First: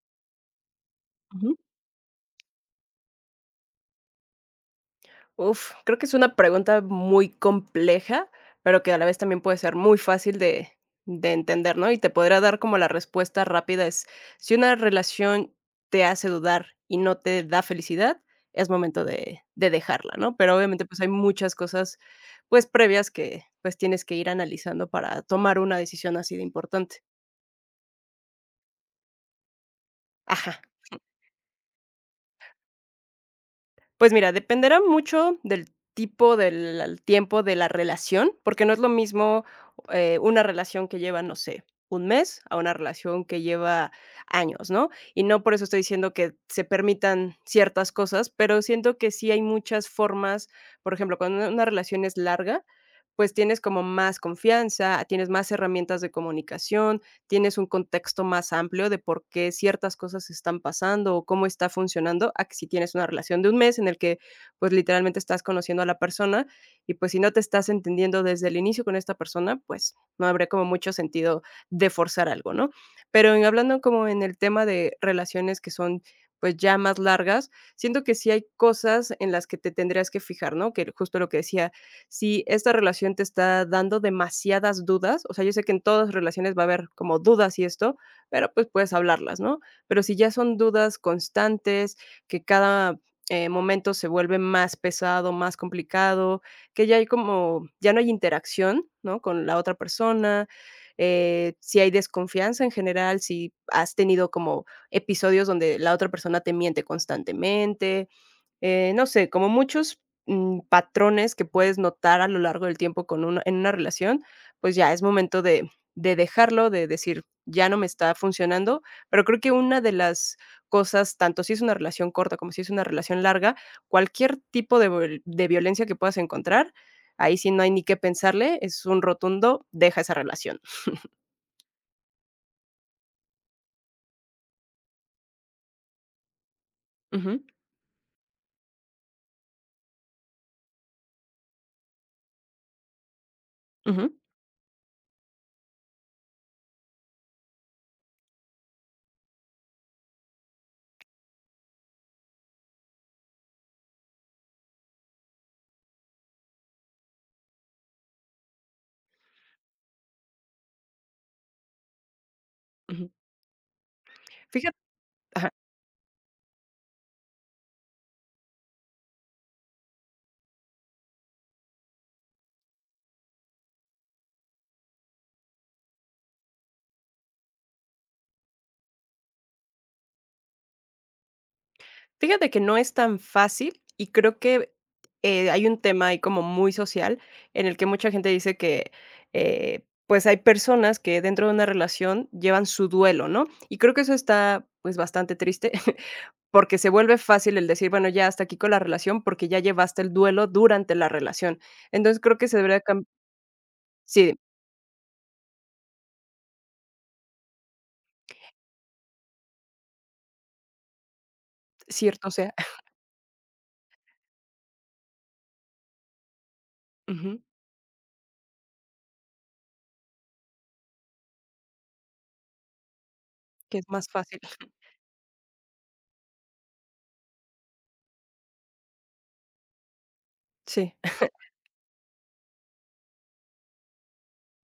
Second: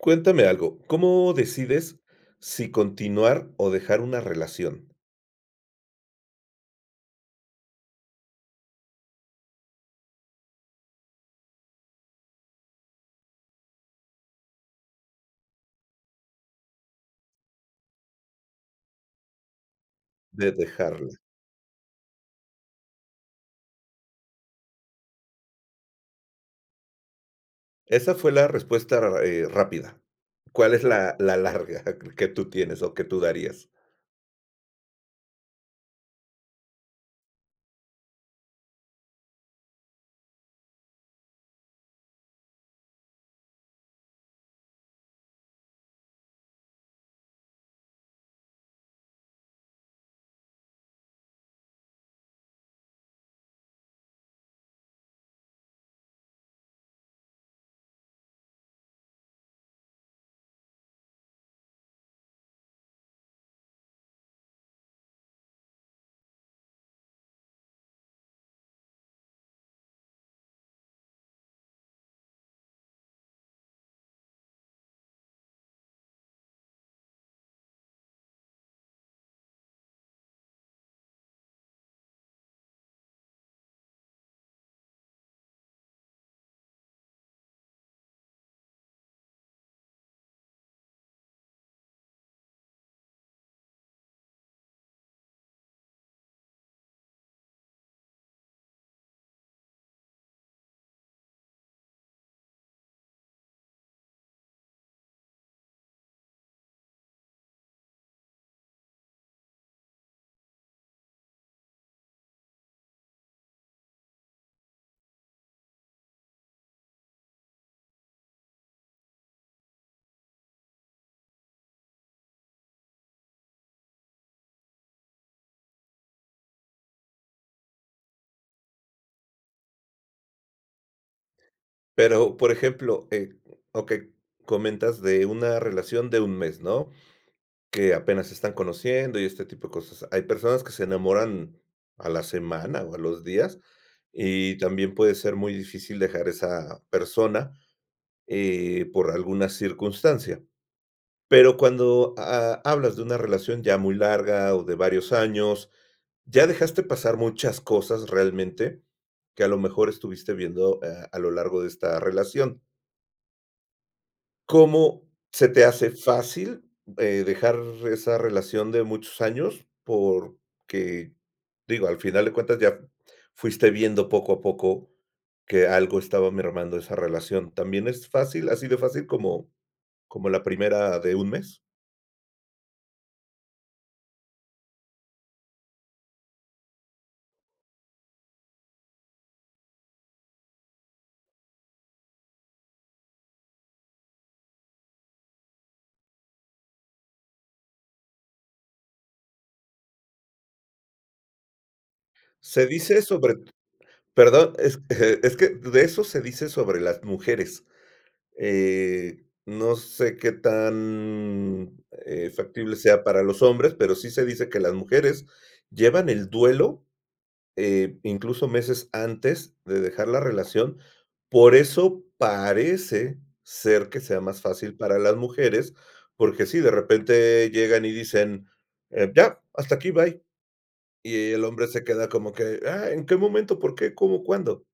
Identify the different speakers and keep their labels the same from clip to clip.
Speaker 1: Cuéntame algo, ¿cómo
Speaker 2: Ujú.
Speaker 1: decides si continuar o dejar una relación?
Speaker 2: Uf, creo que es una pregunta muy compleja, pero que a la vez también puede ser muy fácil de entender, ¿no? Y te podría dar como la respuesta rápida es, si una relación te hace dudar y no te da felicidad, es momento de dejarla, ¿no?
Speaker 1: De
Speaker 2: Pero obviamente pues
Speaker 1: dejarla.
Speaker 2: hay muchas cosas pues previas que pues tienes que ir analizando para tomar una decisión así de importante.
Speaker 1: Esa fue la respuesta, rápida.
Speaker 2: Ajá.
Speaker 1: ¿Cuál es la larga que tú tienes o que tú darías?
Speaker 2: Pues mira, dependerá mucho del tipo del al tiempo de la relación, porque no es lo mismo, una relación que lleva, no sé, un mes a una relación que lleva años, ¿no? Y no por eso estoy diciendo que se permitan ciertas cosas, pero siento que sí hay muchas formas, por ejemplo, cuando una relación es larga, pues tienes como más confianza, tienes más herramientas de comunicación, tienes un contexto más amplio de por qué ciertas cosas están pasando o cómo está funcionando, a que si tienes una relación de un mes en el que pues literalmente estás conociendo a la persona y pues si no te estás entendiendo desde el inicio con esta persona, pues no habría como mucho sentido de forzar algo, ¿no? Pero en hablando como en el tema de relaciones que son pues ya más largas, siento que sí hay cosas en las que te tendrías que fijar, ¿no? Que justo lo que decía, si esta relación te está dando demasiadas dudas, o sea, yo sé que en todas relaciones va a haber como dudas y esto, pero pues puedes hablarlas, ¿no? Pero si ya son dudas constantes, que cada momento se vuelve más pesado, más complicado, que ya hay como, ya no hay interacción, ¿no? Con la otra persona, si hay desconfianza en general, si has tenido como episodios donde la otra persona te miente constantemente, no sé, como muchos, patrones que puedes notar a lo largo del tiempo con una en una relación, pues ya es momento de dejarlo, de decir: "Ya no me está funcionando", pero creo que una de las cosas, tanto si es una relación corta como si es una relación larga, cualquier tipo de vol de violencia que puedas encontrar, ahí sí no hay ni qué pensarle, es un rotundo: "Deja esa relación".
Speaker 1: Pero, por ejemplo, ok, comentas de una relación de un mes, ¿no?
Speaker 2: Ujú,
Speaker 1: Que apenas se están conociendo y este tipo de cosas. Hay personas que se enamoran a la semana o a los días,
Speaker 2: ujú,
Speaker 1: y también puede ser muy difícil dejar esa persona por alguna circunstancia. Pero cuando, hablas de una relación ya muy larga o de varios años, ya dejaste pasar muchas cosas realmente, que a lo mejor estuviste viendo, a lo largo de esta relación.
Speaker 2: ujú. Fija
Speaker 1: ¿Cómo se te hace fácil, dejar esa relación de muchos años? Porque, digo, al final de cuentas ya fuiste viendo poco a poco que algo estaba mermando esa relación. ¿También es fácil, así de fácil como como la primera de un mes?
Speaker 2: Fíjate que no es tan fácil y creo que, hay un tema ahí como muy social en el que mucha gente dice que, pues, hay personas que dentro de una relación llevan su duelo, ¿no? Y creo que eso está, pues, bastante triste, porque se vuelve fácil el decir: "Bueno, ya hasta aquí con la relación", porque ya llevaste el duelo durante la relación. Entonces, creo que se
Speaker 1: Se
Speaker 2: debería
Speaker 1: dice
Speaker 2: cam
Speaker 1: sobre.
Speaker 2: sí,
Speaker 1: Perdón, es es que de eso se dice sobre las mujeres. No sé qué tan,
Speaker 2: cierto sea.
Speaker 1: factible sea para los hombres, pero sí se dice que las mujeres llevan el duelo,
Speaker 2: Ujú,
Speaker 1: incluso meses antes de dejar la relación. Por eso parece
Speaker 2: que es
Speaker 1: ser que
Speaker 2: más
Speaker 1: sea
Speaker 2: fácil.
Speaker 1: más fácil para las mujeres, porque sí, de repente llegan y dicen: Ya, hasta aquí, bye".
Speaker 2: Sí.
Speaker 1: Y el hombre se queda como que: "Ah, ¿en qué momento? ¿Por qué? ¿Cómo? ¿Cuándo?".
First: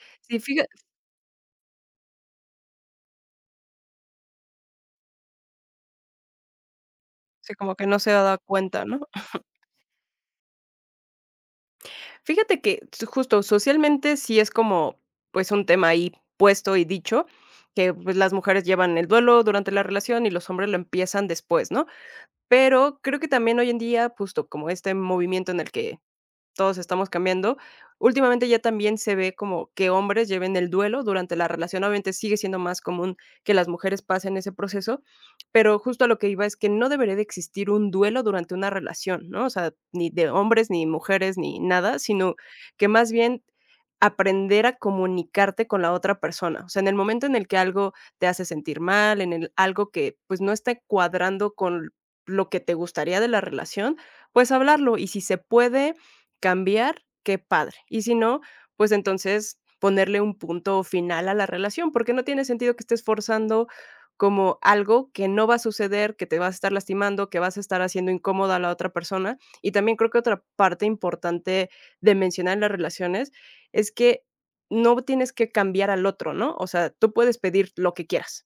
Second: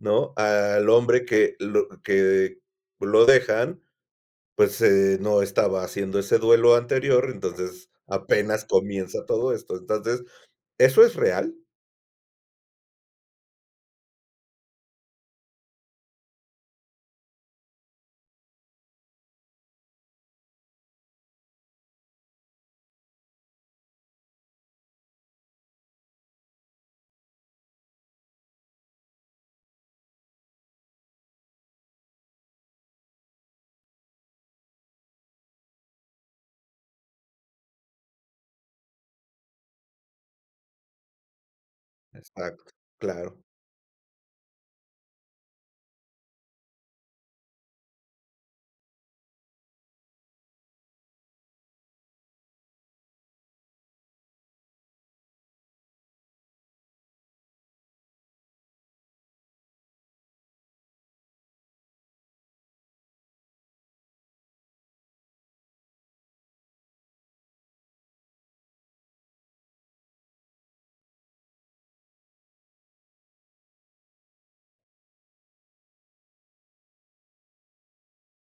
Speaker 1: ¿No?
Speaker 2: Sí, fíjate
Speaker 1: Al hombre que lo dejan, pues, no estaba haciendo ese duelo anterior,
Speaker 2: como que
Speaker 1: entonces
Speaker 2: no se ha dado
Speaker 1: apenas
Speaker 2: cuenta, ¿no?
Speaker 1: comienza todo esto. Entonces, ¿eso es real?
Speaker 2: Fíjate que s justo socialmente sí es como, pues, un tema ahí puesto y dicho, que, pues, las mujeres llevan el duelo durante la relación y los hombres lo empiezan después, ¿no? Pero creo que también hoy en día, justo como este movimiento en el que todos estamos cambiando. Últimamente ya también se ve como que hombres lleven el duelo durante la relación. Obviamente sigue siendo más común que las mujeres pasen ese proceso, pero justo a lo que iba es que no debería de existir un duelo durante una relación, ¿no? O sea, ni de hombres, ni mujeres, ni nada, sino
Speaker 1: Exacto.
Speaker 2: que más
Speaker 1: Claro.
Speaker 2: bien aprender a comunicarte con la otra persona. O sea, en el momento en el que algo te hace sentir mal, en el algo que pues no está cuadrando con lo que te gustaría de la relación, pues hablarlo. Y si se puede, cambiar, qué padre. Y si no, pues entonces ponerle un punto final a la relación, porque no tiene sentido que estés forzando como algo que no va a suceder, que te vas a estar lastimando, que vas a estar haciendo incómoda a la otra persona. Y también creo que otra parte importante de mencionar en las relaciones es que no tienes que cambiar al otro, ¿no? O sea, tú puedes pedir lo que quieras,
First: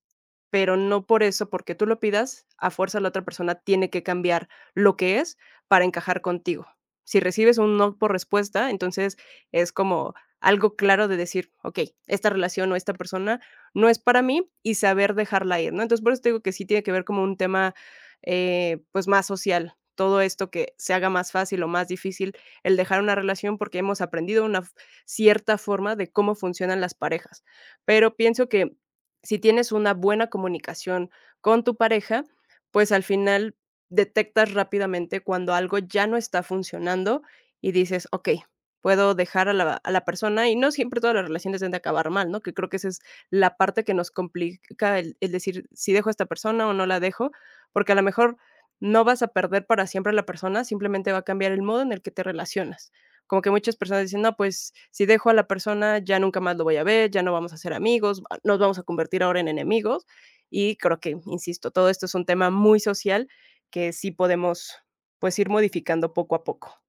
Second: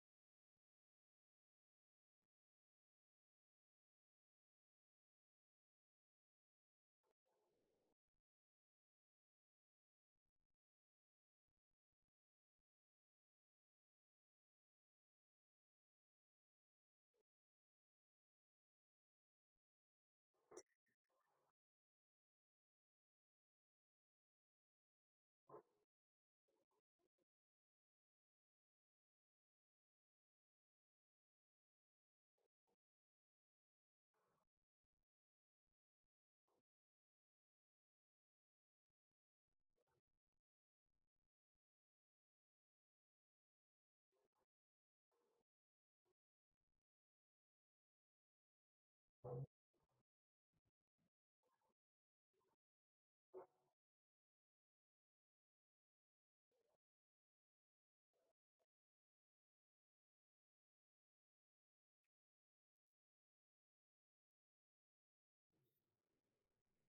Speaker 2: pero no por eso, porque tú lo pidas, a fuerza la otra persona tiene que cambiar lo que es para encajar contigo. Si recibes un no por respuesta, entonces es como algo claro de decir: "Okey, esta relación o esta persona no es para mí", y saber dejarla ir, ¿no? Entonces, por eso te digo que sí tiene que ver como un tema, pues, más social, todo esto que se haga más fácil o más difícil el dejar una relación, porque hemos aprendido una f cierta forma de cómo funcionan las parejas. Pero pienso que si tienes una buena comunicación con tu pareja, pues, al final detectas rápidamente cuando algo ya no está funcionando y dices: "Okey, puedo dejar a la persona", y no siempre todas las relaciones deben de acabar mal, ¿no? Que creo que esa es la parte que nos complica el decir: si dejo a esta persona o no la dejo?", porque a lo mejor no vas a perder para siempre a la persona, simplemente va a cambiar el modo en el que te relacionas. Como que muchas personas dicen: "No, pues, si dejo a la persona, ya nunca más lo voy a ver, ya no vamos a ser amigos, nos vamos a convertir ahora en enemigos", y creo que, insisto, todo esto es un tema muy social que sí podemos, pues, ir modificando poco a poco.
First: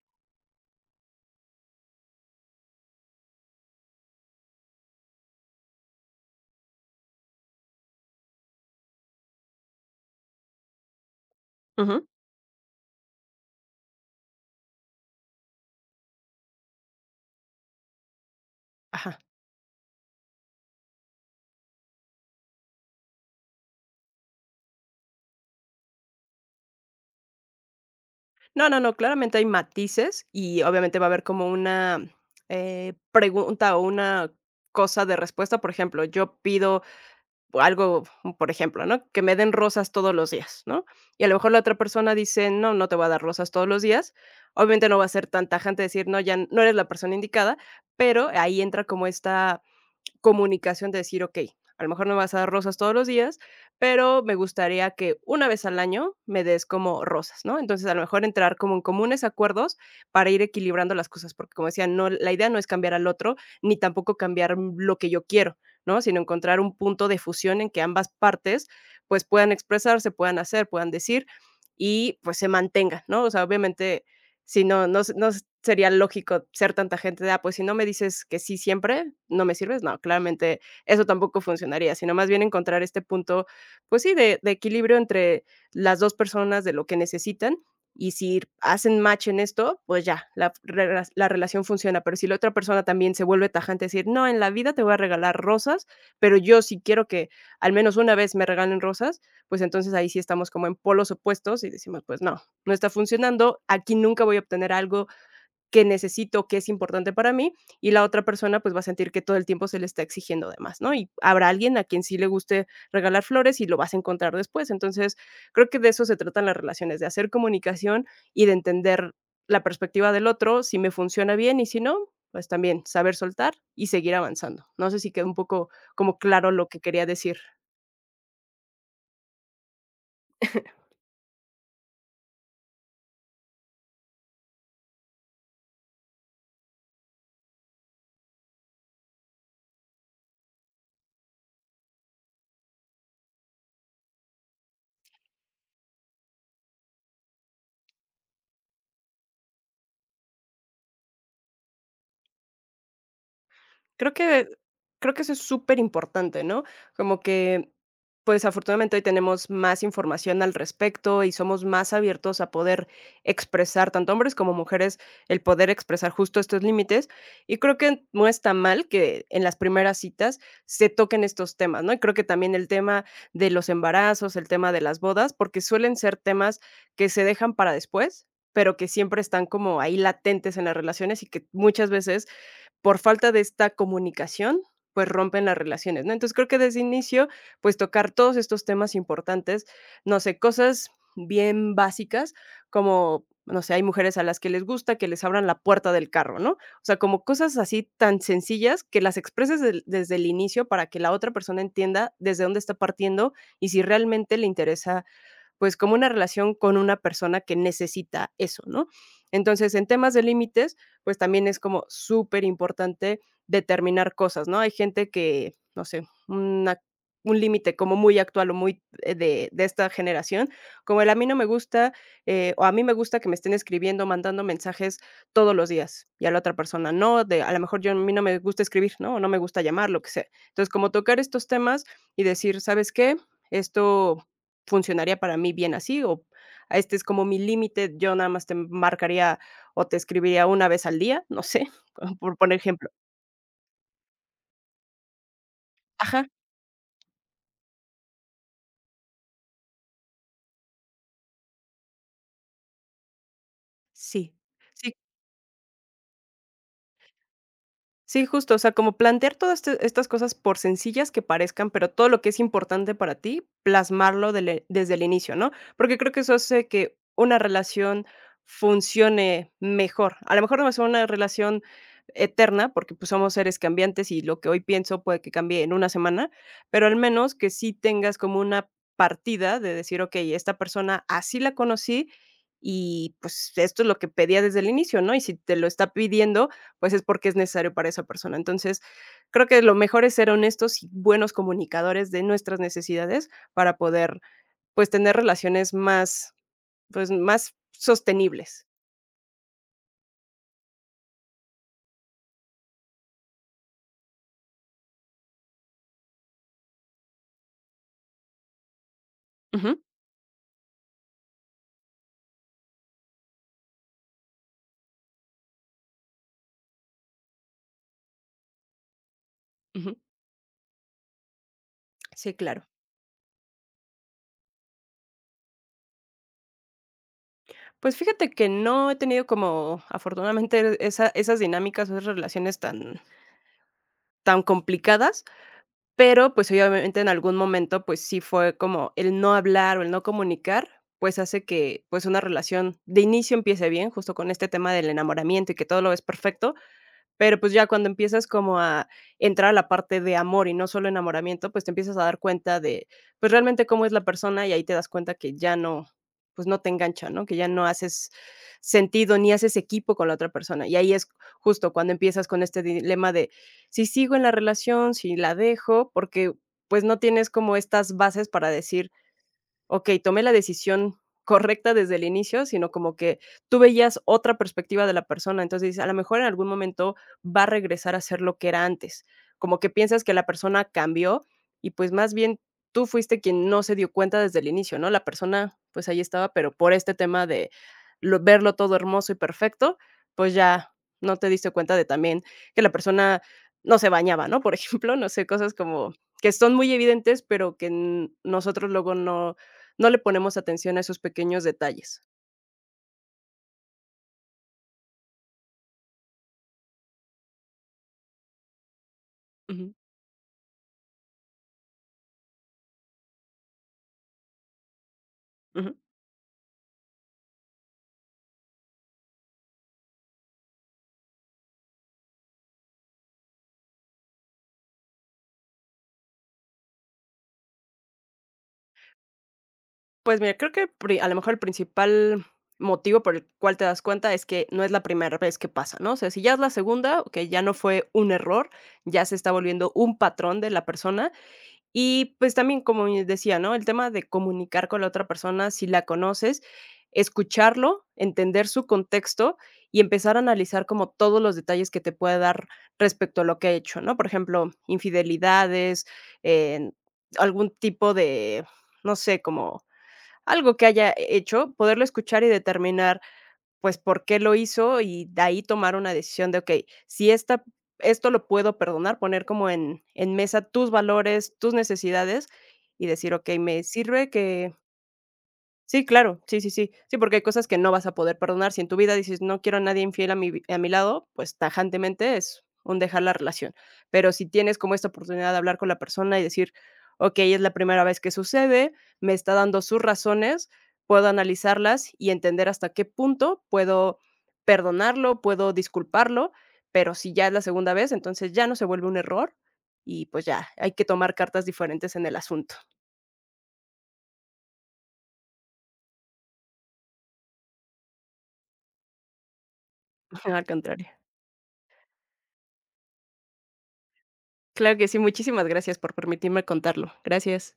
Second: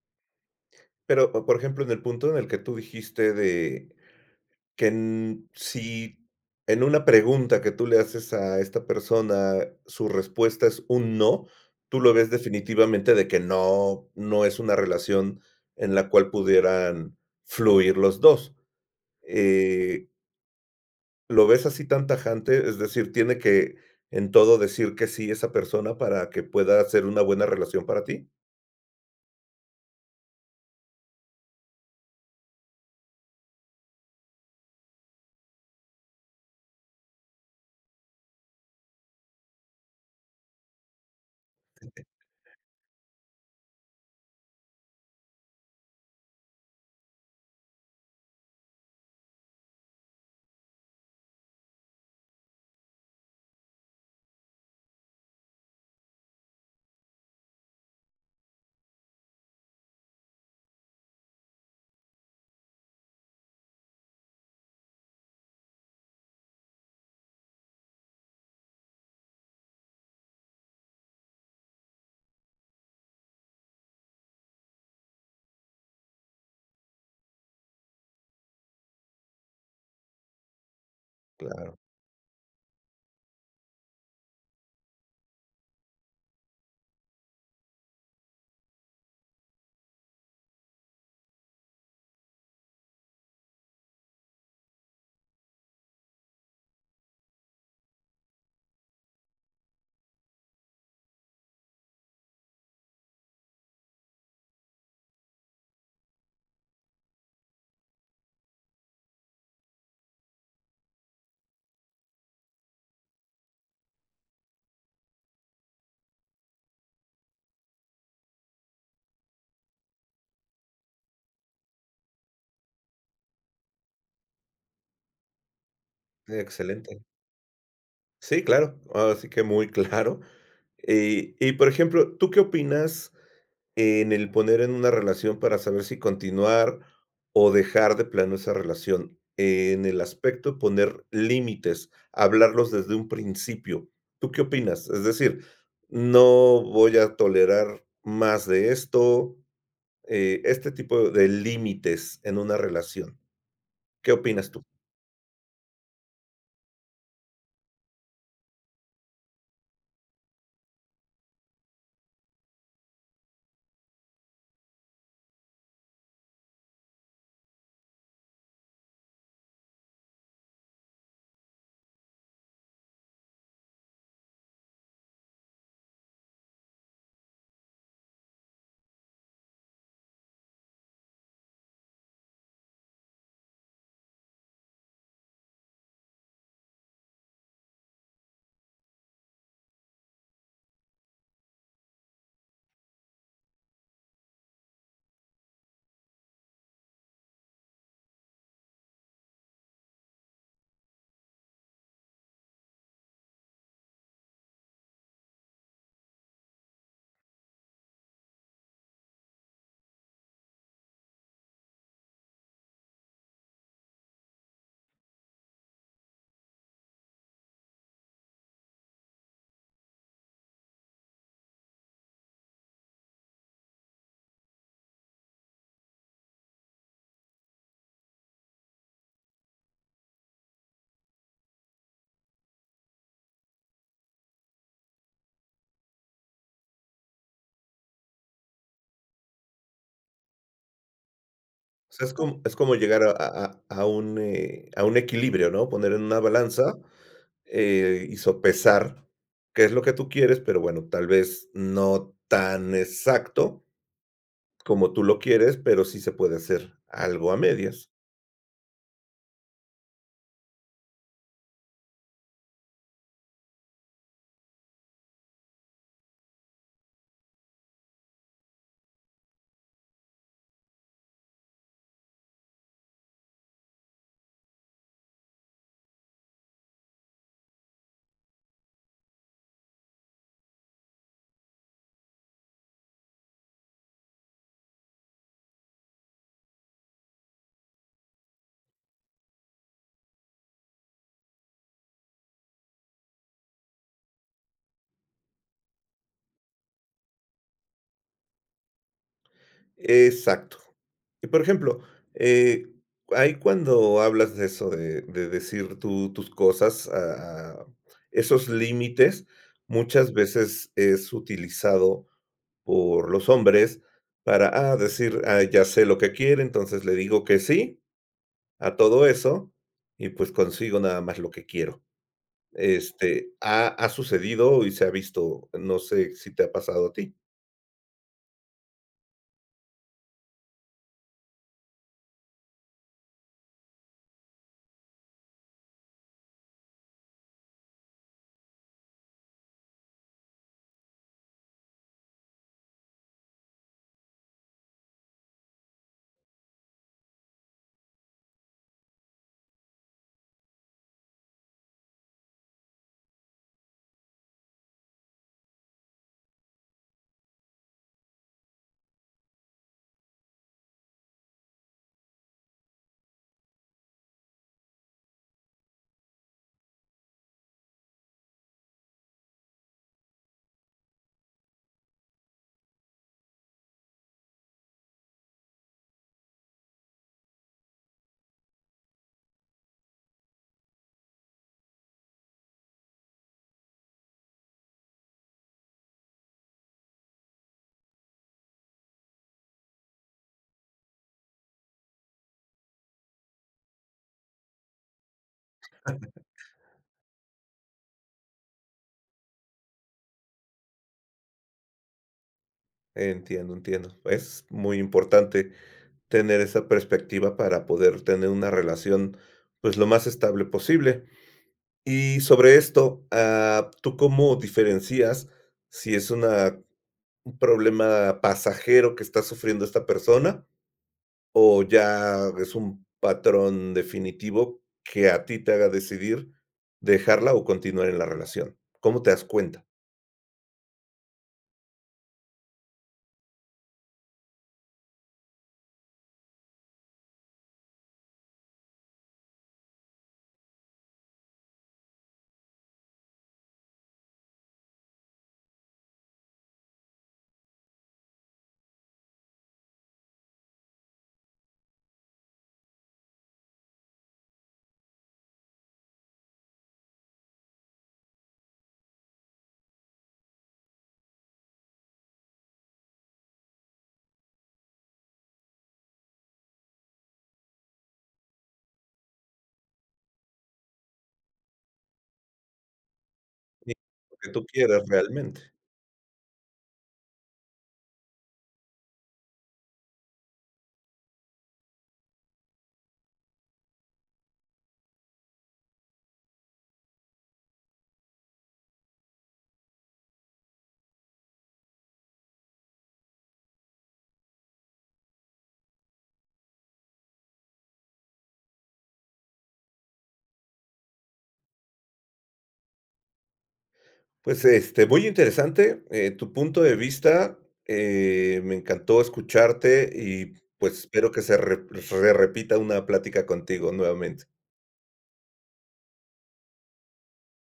Speaker 1: Pero, o por ejemplo, en el punto en el que tú dijiste de que en si en una pregunta que tú le haces a esta persona, su respuesta es un no, tú
Speaker 2: Ujú.
Speaker 1: lo ves definitivamente de que no, no es una relación en la cual pudieran fluir los dos.
Speaker 2: Ajá.
Speaker 1: Eh, ¿Lo ves así tan tajante? Es decir, ¿tiene que en todo decir que sí esa persona para que pueda ser una buena relación para ti?
Speaker 2: No, no, no, claramente hay matices y obviamente va a haber como una, pregunta o una cosa de respuesta. Por ejemplo, yo pido algo, por ejemplo, ¿no? Que me den rosas todos los días, ¿no? Y a lo mejor la otra persona dice: "No, no te voy a dar rosas todos los días". Obviamente no va a ser tan tajante decir: "No, ya no eres la persona indicada", pero ahí entra como esta comunicación de decir, okey, a lo mejor no me vas a dar rosas todos los días, pero me gustaría que una vez al año me des como rosas, ¿no? Entonces, a lo mejor entrar como en comunes acuerdos para ir equilibrando las cosas, porque, como decía, no la idea no es cambiar al otro, ni tampoco cambiar lo que yo quiero, ¿no? Sino encontrar un punto de fusión en que ambas partes, pues, puedan expresarse, puedan hacer, puedan decir y, pues, se mantengan, ¿no? O sea, obviamente, si no, sería lógico ser tanta gente de, ah, pues si no me dices que sí siempre, no me sirves. No, claramente eso tampoco
Speaker 1: Claro,
Speaker 2: funcionaría, sino más bien encontrar este punto, pues sí, de equilibrio entre las 2 personas de lo que necesitan, y si hacen match en esto, pues ya, la relación funciona. Pero si la otra persona también se vuelve tajante, decir: "No, en la vida te voy a regalar rosas, pero yo sí quiero que al menos una vez me regalen rosas", pues entonces ahí sí estamos como en polos opuestos y decimos: "Pues no", no está funcionando, aquí nunca voy a obtener algo que necesito, que es importante para mí, y la otra persona, pues, va a sentir que todo el tiempo se le está exigiendo de más, ¿no? Y habrá alguien a quien sí le guste regalar flores y lo vas a encontrar después. Entonces, creo que de eso se tratan las relaciones, de hacer comunicación y de entender la perspectiva del otro, si me funciona bien y si no, pues, también saber soltar y seguir avanzando. No sé si quedó un poco como claro lo que
Speaker 1: excelente.
Speaker 2: quería decir.
Speaker 1: Sí, claro, así que muy claro. Y, por ejemplo, ¿tú qué opinas? En el poner en una relación para saber si continuar o dejar de plano esa relación. En el aspecto de poner límites, hablarlos desde un principio. ¿Tú qué opinas? Es decir, no voy a tolerar más de esto, este tipo de límites en una relación. ¿Qué
Speaker 2: Creo que
Speaker 1: opinas tú?
Speaker 2: creo que eso es súper importante, ¿no? Como que, pues, afortunadamente hoy tenemos más información al respecto y somos más abiertos a poder expresar, tanto hombres como mujeres, el poder expresar justo estos límites. Y creo que no está mal que en las primeras citas se toquen estos temas, ¿no? Y creo que también el tema de los embarazos, el tema de las bodas, porque suelen ser temas que se dejan para después, pero que siempre están como ahí latentes en las relaciones y que muchas veces por falta de esta comunicación, pues rompen las relaciones, ¿no? Entonces creo que desde inicio, pues tocar todos estos temas importantes, no sé, cosas bien básicas como, no sé, hay mujeres a las que les gusta que les abran la puerta del carro, ¿no? O sea, como cosas así tan sencillas que las expreses desde el inicio para que la otra persona entienda desde dónde está partiendo y si realmente le interesa pues, como una relación con una persona que necesita eso, ¿no? Entonces, en temas de límites, pues también es como súper importante determinar cosas, ¿no? Hay gente que, no sé, una un límite como muy actual o muy de esta generación, como el a mí no me gusta, o a mí me gusta que me estén escribiendo, mandando mensajes todos los días, y a la otra persona no, de a lo mejor yo a mí no me gusta escribir, ¿no? O no me gusta llamar, lo que sea. Entonces, como tocar estos temas y decir, ¿sabes qué? Esto funcionaría para mí bien así, o a este es como mi límite, yo nada más te marcaría o te escribiría una vez al día, no sé,
Speaker 1: O sea,
Speaker 2: por
Speaker 1: es
Speaker 2: poner
Speaker 1: como
Speaker 2: ejemplo.
Speaker 1: llegar a, a un equilibrio, ¿no? Poner en una
Speaker 2: Ajá,
Speaker 1: balanza, y sopesar qué es lo que tú quieres, pero bueno, tal vez no tan exacto
Speaker 2: sí.
Speaker 1: como
Speaker 2: Sí,
Speaker 1: tú lo quieres, pero sí se puede hacer algo a medias.
Speaker 2: sí, justo, o sea, como plantear todas este estas cosas por sencillas que parezcan, pero todo lo que es importante para ti, plasmarlo dele desde el inicio, ¿no? Porque creo que eso hace que una relación funcione mejor. A lo mejor no va a ser una relación eterna, porque, pues, somos seres cambiantes y lo que hoy pienso puede que cambie en una semana, pero al menos que sí tengas como una partida de decir: "Okey, esta persona así la conocí y, pues, esto es lo que pedía desde el inicio", ¿no? Y si te lo está pidiendo, pues es porque es necesario para esa persona. Entonces, creo que lo mejor es ser honestos y buenos comunicadores de nuestras necesidades para poder, pues, tener relaciones más, pues, más sostenibles.
Speaker 1: Exacto. Y por ejemplo, eh, ahí cuando hablas de eso, de decir tú, tus cosas, a esos límites,
Speaker 2: Ujú,
Speaker 1: muchas veces es utilizado por los hombres para decir, ah, ya sé lo que quiere, entonces le digo que sí, a todo eso,
Speaker 2: ujú.
Speaker 1: y pues consigo nada más lo que quiero.
Speaker 2: Sí, claro.
Speaker 1: Este, ha sucedido y se ha visto, no sé si te ha pasado a ti.
Speaker 2: Pues fíjate que no he tenido como afortunadamente esas dinámicas o esas relaciones tan complicadas, pero, pues, sí, obviamente, en algún momento, pues, sí fue como el no hablar o el no comunicar, pues, hace que, pues, una relación de inicio empiece bien, justo con este tema del enamoramiento y que todo lo ves perfecto, pero, pues, ya cuando empiezas como a entrar a la parte de amor y no solo enamoramiento, pues, te empiezas a dar cuenta de, pues, realmente cómo es la persona, y ahí te das cuenta que ya no, pues, no te engancha, ¿no? Que ya no haces sentido ni haces equipo con la otra persona. Y ahí es justo cuando empiezas con este dilema de si sigo en la relación, si la dejo, porque, pues, no tienes como estas bases para decir, okey, tomé la decisión correcta desde el inicio, sino como que tú veías otra perspectiva de la persona. Entonces dices, a lo mejor en algún momento va a regresar a ser lo que era antes. Como que piensas que la persona cambió y, pues, más bien tú fuiste quien no se dio cuenta desde el inicio, ¿no? La persona, pues, ahí estaba, pero por este tema de lo verlo todo hermoso y perfecto, pues, ya no te diste cuenta de también que la persona no se bañaba, ¿no? Por ejemplo, no sé, cosas como que son muy evidentes, pero que n nosotros luego no le ponemos atención a esos pequeños detalles.
Speaker 1: Entiendo, entiendo. Es muy importante tener esa perspectiva para poder tener una relación
Speaker 2: Ujú,
Speaker 1: pues lo más estable posible. Y sobre esto, ¿tú cómo diferencias
Speaker 2: ujú.
Speaker 1: si es una, un problema pasajero que está sufriendo esta persona? ¿O ya es un patrón definitivo que a ti te haga decidir dejarla o continuar en la relación? ¿Cómo te das cuenta?
Speaker 2: Pues mira, creo que pri a lo mejor el principal motivo por el cual te das cuenta es que no es la primera vez que pasa, ¿no? O sea, si ya es la segunda, que ya no fue un error, ya se está volviendo un patrón de la persona. Y, pues, también, como les decía, ¿no?, el tema de comunicar con la otra persona, si la conoces, escucharlo, entender su contexto y empezar a analizar como todos los detalles que te puede dar respecto a lo que ha hecho, ¿no? Por ejemplo, infidelidades, eh, algún tipo de, no sé, como algo que haya hecho, poderlo escuchar y determinar pues, por qué lo hizo y de ahí tomar una decisión de, okey, si esta esto lo puedo perdonar, poner como en mesa tus valores, tus necesidades y decir: "Okey, me
Speaker 1: Y
Speaker 2: sirve
Speaker 1: lo que tú
Speaker 2: que".
Speaker 1: quieras realmente.
Speaker 2: Sí, claro. Sí, sí, sí. Sí, porque hay cosas que no vas a poder perdonar. Si en tu vida dices: "No quiero a nadie infiel a mi vi a mi lado", pues tajantemente es un dejar la relación. Pero si tienes como esta oportunidad de hablar con la persona y decir: "Okey, es la primera vez que sucede, me está dando sus razones, puedo analizarlas y entender hasta qué punto puedo perdonarlo, puedo disculparlo", pero si ya es la segunda vez, entonces ya no se vuelve un error y, pues, ya hay que tomar cartas diferentes en el asunto.
Speaker 1: Pues, este, muy interesante, tu punto de vista, me encantó escucharte y,
Speaker 2: Al
Speaker 1: pues,
Speaker 2: contrario.
Speaker 1: espero que se repita una plática contigo nuevamente.
Speaker 2: Claro que sí, muchísimas gracias por permitirme contarlo. Gracias.